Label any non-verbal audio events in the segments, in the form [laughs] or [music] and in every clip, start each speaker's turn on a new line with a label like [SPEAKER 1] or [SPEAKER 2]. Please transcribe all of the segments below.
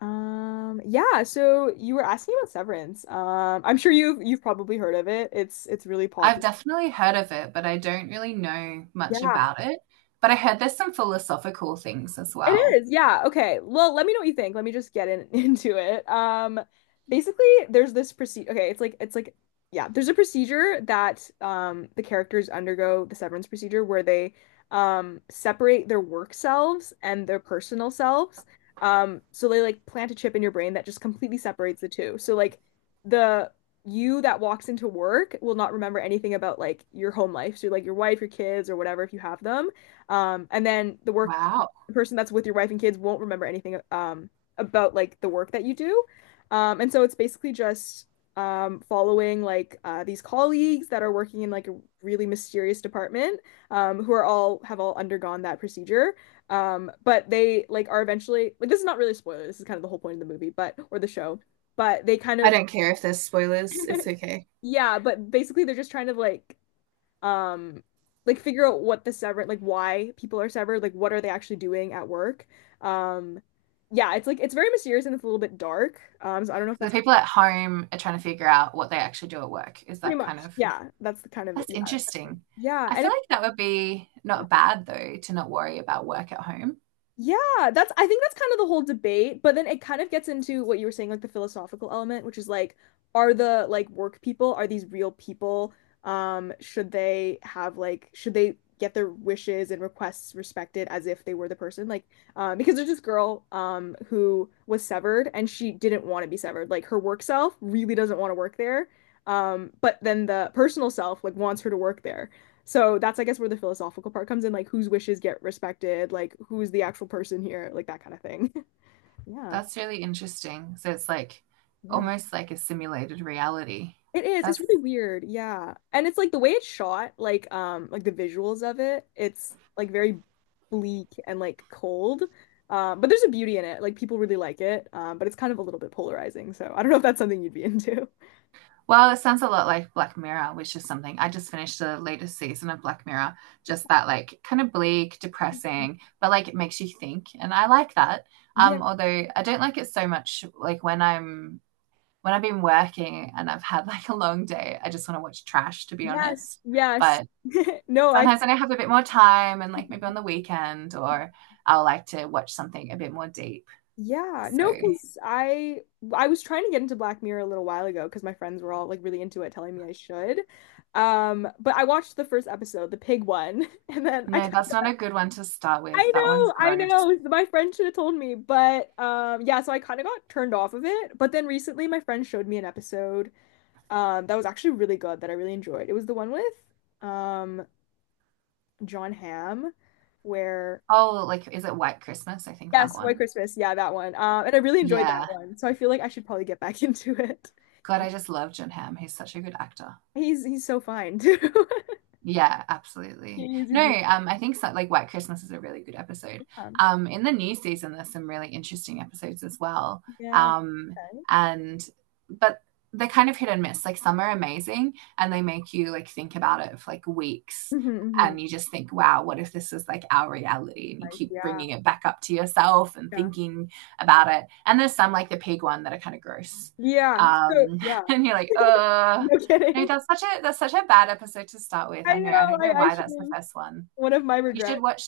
[SPEAKER 1] Yeah, so you were asking about Severance. I'm sure you've probably heard of it. It's really
[SPEAKER 2] I've
[SPEAKER 1] popular.
[SPEAKER 2] definitely heard of it, but I don't really know much
[SPEAKER 1] Yeah.
[SPEAKER 2] about it. But I heard there's some philosophical things as
[SPEAKER 1] It
[SPEAKER 2] well.
[SPEAKER 1] is, yeah. Okay. Well, let me know what you think. Let me just get in [laughs] into it. Basically, there's this procedure. Okay, it's like yeah, there's a procedure that the characters undergo the severance procedure where they separate their work selves and their personal selves. So they like plant a chip in your brain that just completely separates the two. So like the you that walks into work will not remember anything about like your home life. So like your wife, your kids, or whatever if you have them. And then
[SPEAKER 2] Wow.
[SPEAKER 1] the person that's with your wife and kids won't remember anything about like the work that you do. And so it's basically just following like these colleagues that are working in like a really mysterious department who are all have all undergone that procedure. But they like are eventually like this is not really a spoiler. This is kind of the whole point of the movie, but or the show. But they kind
[SPEAKER 2] I
[SPEAKER 1] of
[SPEAKER 2] don't care if there's spoilers. It's
[SPEAKER 1] [laughs]
[SPEAKER 2] okay.
[SPEAKER 1] yeah, but basically they're just trying to um like figure out what the sever like why people are severed, like what are they actually doing at work. Um yeah, it's like it's very mysterious and it's a little bit dark. So I don't know if
[SPEAKER 2] So the
[SPEAKER 1] that's kind of-
[SPEAKER 2] people at home are trying to figure out what they actually do at work. Is
[SPEAKER 1] pretty
[SPEAKER 2] that kind
[SPEAKER 1] much.
[SPEAKER 2] of
[SPEAKER 1] Yeah, that's the kind of
[SPEAKER 2] that's
[SPEAKER 1] yeah.
[SPEAKER 2] interesting.
[SPEAKER 1] Yeah,
[SPEAKER 2] I
[SPEAKER 1] and
[SPEAKER 2] feel
[SPEAKER 1] if
[SPEAKER 2] like that would be not bad though to not worry about work at home.
[SPEAKER 1] yeah, that's I think that's kind of the whole debate, but then it kind of gets into what you were saying, like the philosophical element, which is like, are the like work people, are these real people? Should they have like should they get their wishes and requests respected as if they were the person? Like, because there's this girl who was severed and she didn't want to be severed. Like her work self really doesn't want to work there. But then the personal self like wants her to work there. So that's, I guess, where the philosophical part comes in, like whose wishes get respected, like who's the actual person here, like that kind of thing. [laughs] Yeah,
[SPEAKER 2] That's really interesting. So it's like
[SPEAKER 1] yeah.
[SPEAKER 2] almost like a simulated reality.
[SPEAKER 1] It is. It's
[SPEAKER 2] That's
[SPEAKER 1] really weird. Yeah. And it's like the way it's shot, like the visuals of it, it's like very bleak and like cold. But there's a beauty in it. Like people really like it. But it's kind of a little bit polarizing. So I don't know if that's something you'd be into.
[SPEAKER 2] well, it sounds a lot like Black Mirror, which is something I just finished the latest season of Black Mirror. Just that, like, kind of bleak, depressing,
[SPEAKER 1] [laughs]
[SPEAKER 2] but like it makes you think, and I like that.
[SPEAKER 1] Yeah.
[SPEAKER 2] Although I don't like it so much, like when I've been working and I've had like a long day, I just want to watch trash, to be
[SPEAKER 1] Yes.
[SPEAKER 2] honest.
[SPEAKER 1] Yes.
[SPEAKER 2] But
[SPEAKER 1] [laughs] No, I
[SPEAKER 2] sometimes when I have a bit more time, and like maybe on the weekend, or I'll like to watch something a bit more deep.
[SPEAKER 1] yeah,
[SPEAKER 2] So
[SPEAKER 1] no, because I was trying to get into Black Mirror a little while ago because my friends were all like really into it, telling me I should. But I watched the first episode, the pig one, [laughs] and then I
[SPEAKER 2] no,
[SPEAKER 1] kind
[SPEAKER 2] that's not
[SPEAKER 1] of,
[SPEAKER 2] a good one to start with. That one's
[SPEAKER 1] I
[SPEAKER 2] gross.
[SPEAKER 1] know, my friend should have told me, but yeah, so I kind of got turned off of it. But then recently, my friend showed me an episode that was actually really good that I really enjoyed. It was the one with um John Hamm, where
[SPEAKER 2] Oh, like is it White Christmas? I think that
[SPEAKER 1] yes, White
[SPEAKER 2] one.
[SPEAKER 1] Christmas. Yeah, that one. And I really enjoyed that
[SPEAKER 2] Yeah.
[SPEAKER 1] one. So I feel like I should probably get back [laughs] into it.
[SPEAKER 2] God,
[SPEAKER 1] Yeah.
[SPEAKER 2] I just love John Hamm. He's such a good actor.
[SPEAKER 1] He's so fine too. [laughs]
[SPEAKER 2] Yeah, absolutely.
[SPEAKER 1] He's a
[SPEAKER 2] No,
[SPEAKER 1] beautiful
[SPEAKER 2] I think so, like White Christmas is a really good episode.
[SPEAKER 1] man.
[SPEAKER 2] In the new season, there's some really interesting episodes as well.
[SPEAKER 1] Yeah.
[SPEAKER 2] Um,
[SPEAKER 1] Okay.
[SPEAKER 2] and but they're kind of hit and miss. Like some are amazing, and they make you like think about it for like weeks,
[SPEAKER 1] Mm-hmm,
[SPEAKER 2] and
[SPEAKER 1] hmm
[SPEAKER 2] you just think, wow, what if this was like our reality? And you
[SPEAKER 1] like,
[SPEAKER 2] keep
[SPEAKER 1] yeah,
[SPEAKER 2] bringing it back up to yourself and
[SPEAKER 1] yeah.
[SPEAKER 2] thinking about it. And there's some like the pig one that are kind of gross.
[SPEAKER 1] Yeah. So
[SPEAKER 2] Um,
[SPEAKER 1] yeah.
[SPEAKER 2] [laughs] and you're like,
[SPEAKER 1] [laughs] No
[SPEAKER 2] no,
[SPEAKER 1] kidding.
[SPEAKER 2] that's such a bad episode to start with.
[SPEAKER 1] I
[SPEAKER 2] I know. I
[SPEAKER 1] know.
[SPEAKER 2] don't know
[SPEAKER 1] I
[SPEAKER 2] why
[SPEAKER 1] should
[SPEAKER 2] that's the
[SPEAKER 1] have
[SPEAKER 2] first one.
[SPEAKER 1] one of my
[SPEAKER 2] You should
[SPEAKER 1] regrets.
[SPEAKER 2] watch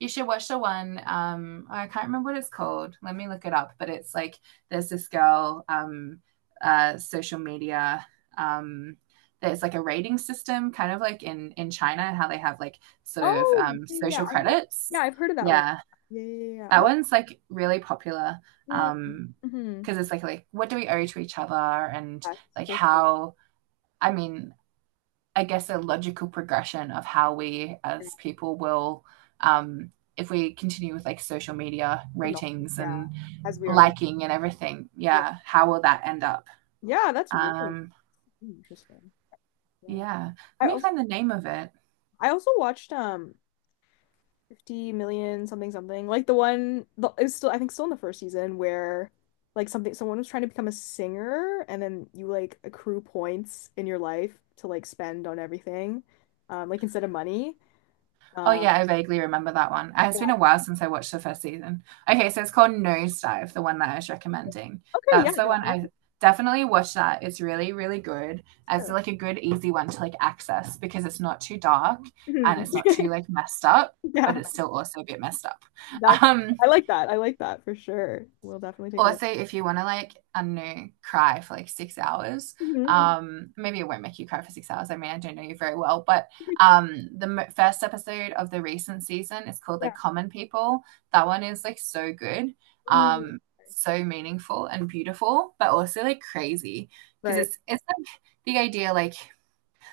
[SPEAKER 2] you should watch the one I can't remember what it's called. Let me look it up, but it's like there's this girl social media um there's like a rating system kind of like in China how they have like sort of
[SPEAKER 1] Oh, yeah, yeah.
[SPEAKER 2] social
[SPEAKER 1] I think I've, yeah,
[SPEAKER 2] credits.
[SPEAKER 1] I've heard of that one.
[SPEAKER 2] Yeah.
[SPEAKER 1] Yeah, yeah, yeah, yeah.
[SPEAKER 2] That
[SPEAKER 1] Oh.
[SPEAKER 2] one's like really popular
[SPEAKER 1] Mm,
[SPEAKER 2] um
[SPEAKER 1] mm-hmm.
[SPEAKER 2] because it's like what do we owe to each other and
[SPEAKER 1] Yes,
[SPEAKER 2] like
[SPEAKER 1] for sure.
[SPEAKER 2] how I mean I guess, a logical progression of how we
[SPEAKER 1] Yeah.
[SPEAKER 2] as people will, um, if we continue with like social media
[SPEAKER 1] Acknowledge it.
[SPEAKER 2] ratings
[SPEAKER 1] Yeah.
[SPEAKER 2] and
[SPEAKER 1] As we are the
[SPEAKER 2] liking and everything,
[SPEAKER 1] yeah.
[SPEAKER 2] yeah, how will that end up?
[SPEAKER 1] Yeah, that's really
[SPEAKER 2] Um,
[SPEAKER 1] interesting. Yeah.
[SPEAKER 2] yeah,
[SPEAKER 1] I
[SPEAKER 2] let me
[SPEAKER 1] also
[SPEAKER 2] find the name of it.
[SPEAKER 1] I also watched 50 million something like it was still I think still in the first season where like something someone was trying to become a singer and then you like accrue points in your life to like spend on everything like instead of money
[SPEAKER 2] Oh
[SPEAKER 1] um
[SPEAKER 2] yeah, I vaguely remember that one. It's
[SPEAKER 1] yeah.
[SPEAKER 2] been a while since I watched the first season. Okay, so it's called Nosedive, the one that I was recommending.
[SPEAKER 1] Okay, yeah,
[SPEAKER 2] That's the
[SPEAKER 1] no,
[SPEAKER 2] one
[SPEAKER 1] I'll-
[SPEAKER 2] I definitely watch that. It's really, really good. It's
[SPEAKER 1] sure.
[SPEAKER 2] like a good, easy one to like access because it's not too dark and
[SPEAKER 1] Mhm.
[SPEAKER 2] it's not too
[SPEAKER 1] [laughs]
[SPEAKER 2] like messed up, but
[SPEAKER 1] Yeah,
[SPEAKER 2] it's still also a bit messed up.
[SPEAKER 1] that's
[SPEAKER 2] Um,
[SPEAKER 1] I like that for sure, we'll definitely take a look.
[SPEAKER 2] Also, if you want to like, I don't know, cry for like 6 hours,
[SPEAKER 1] Mhm.
[SPEAKER 2] maybe it won't make you cry for 6 hours. I mean, I don't know you very well, but
[SPEAKER 1] [laughs]
[SPEAKER 2] the first episode of the recent season is called like
[SPEAKER 1] Yeah.
[SPEAKER 2] Common People. That one is like so good,
[SPEAKER 1] Ooh,
[SPEAKER 2] um, so meaningful and beautiful, but also like crazy because
[SPEAKER 1] right.
[SPEAKER 2] it's like the idea like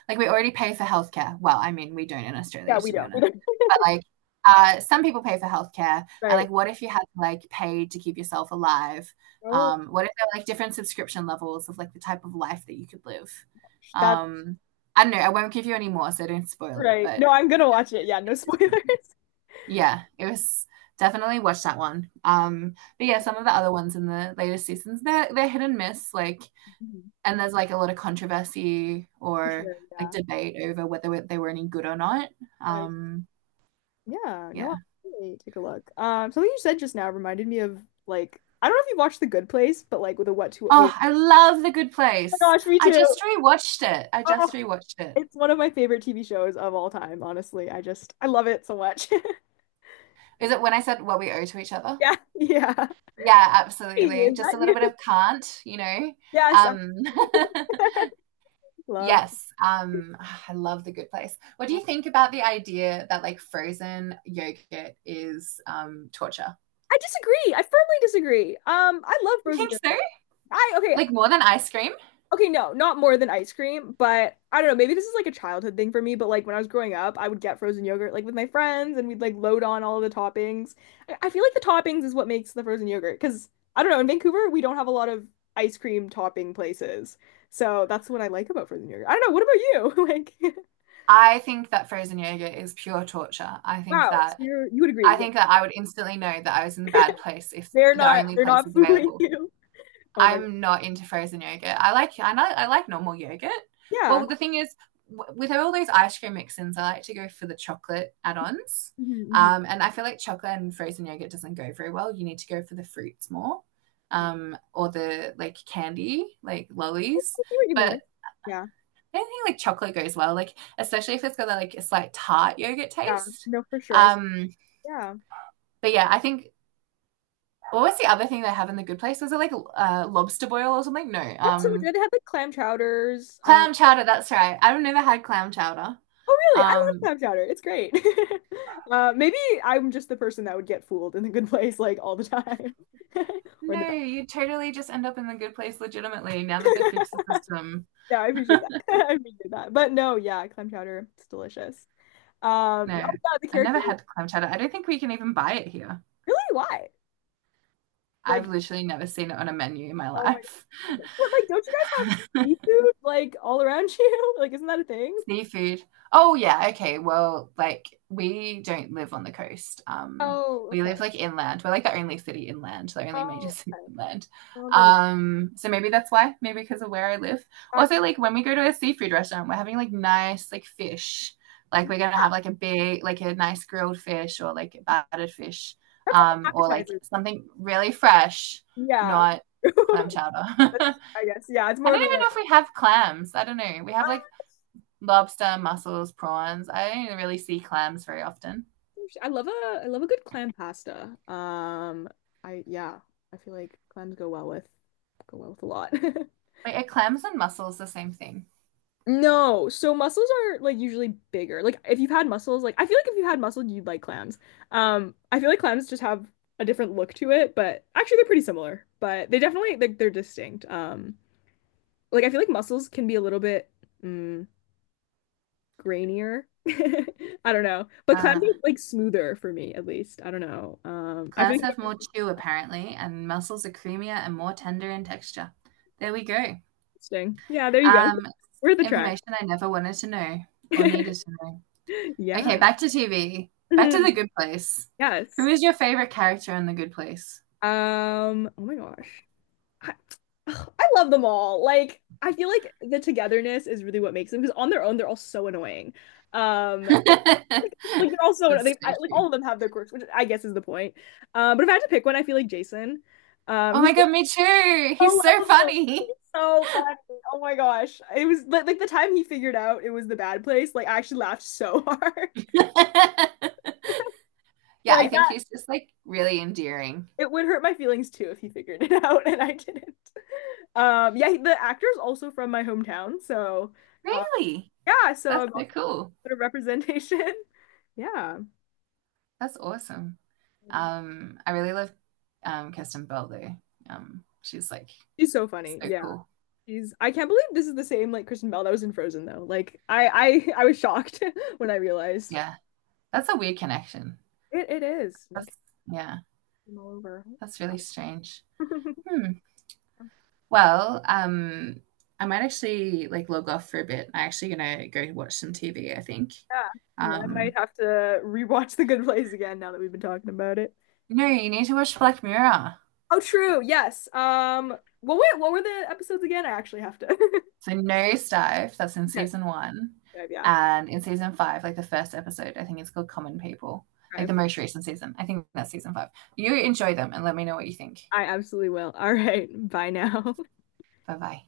[SPEAKER 2] we already pay for healthcare. Well, I mean, we don't in
[SPEAKER 1] Yeah,
[SPEAKER 2] Australia,
[SPEAKER 1] we
[SPEAKER 2] to be
[SPEAKER 1] don't
[SPEAKER 2] honest.
[SPEAKER 1] [laughs]
[SPEAKER 2] But like some people pay for healthcare. And
[SPEAKER 1] right,
[SPEAKER 2] like, what if you had to like pay to keep yourself alive?
[SPEAKER 1] oh,
[SPEAKER 2] What if there were like different subscription levels of like the type of life that you could live?
[SPEAKER 1] that's
[SPEAKER 2] Um, I don't know. I won't give you any more, so don't spoil it.
[SPEAKER 1] right. No,
[SPEAKER 2] But
[SPEAKER 1] I'm gonna watch it. Yeah, no spoilers. [laughs]
[SPEAKER 2] yeah, it was definitely watch that one. But yeah, some of the other ones in the latest seasons, they're hit and miss. Like
[SPEAKER 1] Mhm.
[SPEAKER 2] and there's like a lot of controversy
[SPEAKER 1] For
[SPEAKER 2] or
[SPEAKER 1] sure,
[SPEAKER 2] like
[SPEAKER 1] yeah.
[SPEAKER 2] debate over whether they were any good or not.
[SPEAKER 1] Uh,
[SPEAKER 2] Um,
[SPEAKER 1] yeah, no,
[SPEAKER 2] yeah.
[SPEAKER 1] I'll definitely take a look. Something you said just now reminded me of like I don't know if you watched The Good Place, but like with a what to what we. Oh
[SPEAKER 2] Oh, I love The Good
[SPEAKER 1] my
[SPEAKER 2] Place.
[SPEAKER 1] gosh, me
[SPEAKER 2] I
[SPEAKER 1] too.
[SPEAKER 2] just rewatched it. I
[SPEAKER 1] Oh,
[SPEAKER 2] just rewatched it.
[SPEAKER 1] it's one of my favorite TV shows of all time, honestly. I love it so much. [laughs]
[SPEAKER 2] Is
[SPEAKER 1] Yeah.
[SPEAKER 2] it when I said what we owe to each other?
[SPEAKER 1] Yeah, yeah.
[SPEAKER 2] Yeah,
[SPEAKER 1] Hey,
[SPEAKER 2] absolutely.
[SPEAKER 1] is
[SPEAKER 2] Just
[SPEAKER 1] that
[SPEAKER 2] a little
[SPEAKER 1] you?
[SPEAKER 2] bit of
[SPEAKER 1] [laughs]
[SPEAKER 2] can't, you know.
[SPEAKER 1] Yes, I
[SPEAKER 2] Um,
[SPEAKER 1] [laughs]
[SPEAKER 2] [laughs]
[SPEAKER 1] love.
[SPEAKER 2] yes, I love The Good Place. What do
[SPEAKER 1] I
[SPEAKER 2] you think about the idea that like frozen yogurt is torture?
[SPEAKER 1] disagree. I firmly disagree. I love
[SPEAKER 2] You
[SPEAKER 1] frozen
[SPEAKER 2] think so?
[SPEAKER 1] yogurt. I okay.
[SPEAKER 2] Like more than ice cream?
[SPEAKER 1] Okay, no, not more than ice cream, but I don't know, maybe this is like a childhood thing for me, but like when I was growing up, I would get frozen yogurt like with my friends and we'd like load on all of the toppings. I feel like the toppings is what makes the frozen yogurt because I don't know, in Vancouver, we don't have a lot of ice cream topping places. So that's what I like about frozen yogurt. I don't know, what about you? [laughs] Like,
[SPEAKER 2] I think that frozen yogurt is pure torture. I think
[SPEAKER 1] wow, so
[SPEAKER 2] that
[SPEAKER 1] you're, you would
[SPEAKER 2] I
[SPEAKER 1] agree. Yeah.
[SPEAKER 2] think that I would instantly know that I was in the bad place if the only
[SPEAKER 1] They're
[SPEAKER 2] place
[SPEAKER 1] not [laughs]
[SPEAKER 2] is
[SPEAKER 1] fooling
[SPEAKER 2] available.
[SPEAKER 1] you. Oh my God.
[SPEAKER 2] I'm not into frozen yogurt. I like normal yogurt.
[SPEAKER 1] Yeah.
[SPEAKER 2] Well, the thing is, with all those ice cream mix-ins, I like to go for the chocolate add-ons.
[SPEAKER 1] Hmm.
[SPEAKER 2] And I feel like chocolate and frozen yogurt doesn't go very well. You need to go for the fruits more, or the like candy, like
[SPEAKER 1] I
[SPEAKER 2] lollies.
[SPEAKER 1] see what you mean.
[SPEAKER 2] But
[SPEAKER 1] I- yeah.
[SPEAKER 2] I don't think like chocolate goes well, like especially if it's got that like a slight tart yogurt
[SPEAKER 1] Yeah.
[SPEAKER 2] taste.
[SPEAKER 1] No, for sure. I s-
[SPEAKER 2] Um,
[SPEAKER 1] yeah.
[SPEAKER 2] but yeah, I think what was the other thing they have in the good place? Was it like lobster boil or something? No,
[SPEAKER 1] That's so much good. They had like clam chowders.
[SPEAKER 2] clam chowder. That's right. I've never had clam chowder.
[SPEAKER 1] Oh, really? I love
[SPEAKER 2] Um,
[SPEAKER 1] clam chowder. It's great. [laughs] Maybe I'm just the person that would get fooled in the good place like all the time [laughs] or in the
[SPEAKER 2] no,
[SPEAKER 1] back.
[SPEAKER 2] you totally just end up in the good place legitimately now that they fixed the
[SPEAKER 1] [laughs]
[SPEAKER 2] system.
[SPEAKER 1] No, I appreciate that. [laughs] I appreciate that. But no, yeah, clam chowder. It's delicious. Oh
[SPEAKER 2] No,
[SPEAKER 1] yeah, the
[SPEAKER 2] I
[SPEAKER 1] character.
[SPEAKER 2] never had clam chowder. I don't think we can even buy it here.
[SPEAKER 1] Really? Why? Like,
[SPEAKER 2] I've literally never seen it on a menu in my
[SPEAKER 1] oh my
[SPEAKER 2] life.
[SPEAKER 1] God. But like, don't you guys have seafood like all around you? [laughs] Like, isn't that a thing?
[SPEAKER 2] Seafood. Oh yeah, okay. Well, like we don't live on the coast.
[SPEAKER 1] Oh,
[SPEAKER 2] We
[SPEAKER 1] okay.
[SPEAKER 2] live like inland. We're like the only city inland, the only major [laughs]
[SPEAKER 1] Oh,
[SPEAKER 2] city
[SPEAKER 1] okay.
[SPEAKER 2] inland.
[SPEAKER 1] Oh, there we go.
[SPEAKER 2] So maybe that's why, maybe because of where I live.
[SPEAKER 1] That-
[SPEAKER 2] Also, like when we go to a seafood restaurant, we're having like nice like fish. Like we're gonna have like a big, like a nice grilled fish or like battered fish,
[SPEAKER 1] that's like an
[SPEAKER 2] or like
[SPEAKER 1] appetizer.
[SPEAKER 2] something really fresh,
[SPEAKER 1] Yeah.
[SPEAKER 2] not
[SPEAKER 1] [laughs]
[SPEAKER 2] clam chowder.
[SPEAKER 1] That's,
[SPEAKER 2] [laughs]
[SPEAKER 1] I guess. Yeah, it's
[SPEAKER 2] I
[SPEAKER 1] more
[SPEAKER 2] don't
[SPEAKER 1] of a
[SPEAKER 2] even know if we have clams. I don't know. We have like lobster, mussels, prawns. I don't really see clams very often.
[SPEAKER 1] gosh, I love a good clam pasta. I yeah, I feel like clams go well with a lot. [laughs]
[SPEAKER 2] Wait, are clams and mussels the same thing?
[SPEAKER 1] No, so mussels are like usually bigger. Like if you've had mussels, like I feel like if you had mussels, you'd like clams. I feel like clams just have a different look to it, but actually they're pretty similar. But they definitely like they're distinct. Like I feel like mussels can be a little bit. Mm, grainier. [laughs] I don't know. But clouds
[SPEAKER 2] Uh,
[SPEAKER 1] are like smoother for me, at least. I don't know. I
[SPEAKER 2] clams
[SPEAKER 1] think
[SPEAKER 2] have
[SPEAKER 1] they're
[SPEAKER 2] more chew apparently, and mussels are creamier and more tender in texture. There we go.
[SPEAKER 1] interesting. Yeah, there you go.
[SPEAKER 2] Um,
[SPEAKER 1] We're at the track.
[SPEAKER 2] information I never wanted to know or needed to
[SPEAKER 1] [laughs]
[SPEAKER 2] know. Okay,
[SPEAKER 1] Yeah.
[SPEAKER 2] back to TV. Back to The
[SPEAKER 1] Mhm.
[SPEAKER 2] Good Place. Who
[SPEAKER 1] Yes.
[SPEAKER 2] is your favorite character in The Good Place?
[SPEAKER 1] Oh my gosh. I, ugh, I love them all. Like, I feel like the togetherness is really what makes them because on their own they're all so annoying.
[SPEAKER 2] [laughs]
[SPEAKER 1] Um,
[SPEAKER 2] That's
[SPEAKER 1] like they're all
[SPEAKER 2] so
[SPEAKER 1] so they like all
[SPEAKER 2] true.
[SPEAKER 1] of them have their quirks, which I guess is the point. But if I had to pick one, I feel like Jason.
[SPEAKER 2] Oh my
[SPEAKER 1] He's
[SPEAKER 2] god, me too.
[SPEAKER 1] so
[SPEAKER 2] He's so
[SPEAKER 1] lovable.
[SPEAKER 2] funny.
[SPEAKER 1] It's so funny. Oh my gosh. It was like the time he figured out it was the bad place, like I actually laughed so hard. [laughs]
[SPEAKER 2] [laughs] Yeah, I
[SPEAKER 1] Like
[SPEAKER 2] think
[SPEAKER 1] that
[SPEAKER 2] he's just like really endearing.
[SPEAKER 1] it would hurt my feelings too if he figured it [laughs] out and I didn't. Yeah, the actor's also from my hometown, so uh
[SPEAKER 2] Really?
[SPEAKER 1] yeah, so
[SPEAKER 2] That's
[SPEAKER 1] I'm
[SPEAKER 2] so
[SPEAKER 1] also
[SPEAKER 2] cool.
[SPEAKER 1] a bit of representation. [laughs] Yeah.
[SPEAKER 2] That's awesome. I really love Kirsten Bell though. She's like
[SPEAKER 1] She's so funny.
[SPEAKER 2] so
[SPEAKER 1] Yeah.
[SPEAKER 2] cool.
[SPEAKER 1] She's I can't believe this is the same like Kristen Bell that was in Frozen though. Like I was shocked [laughs] when I realized
[SPEAKER 2] Yeah, that's a weird connection.
[SPEAKER 1] it it is. No
[SPEAKER 2] That's yeah,
[SPEAKER 1] kidding all over.
[SPEAKER 2] that's really strange.
[SPEAKER 1] [laughs]
[SPEAKER 2] Hmm. Well, I might actually like log off for a bit. I'm actually gonna go watch some TV, I think.
[SPEAKER 1] Yeah, and I
[SPEAKER 2] Um,
[SPEAKER 1] might have to rewatch The Good Place again now that we've been talking about it.
[SPEAKER 2] no, you need to watch Black Mirror.
[SPEAKER 1] Oh, true. Yes. Well, wait. What were the episodes again? I actually have to. [laughs]
[SPEAKER 2] So Nosedive, that's in
[SPEAKER 1] Okay.
[SPEAKER 2] season one.
[SPEAKER 1] Yeah.
[SPEAKER 2] And in season five, like the first episode, I think it's called Common People. Like
[SPEAKER 1] Okay.
[SPEAKER 2] the most recent season. I think that's season five. You enjoy them and let me know what you think.
[SPEAKER 1] I absolutely will. All right. Bye now. [laughs]
[SPEAKER 2] Bye bye.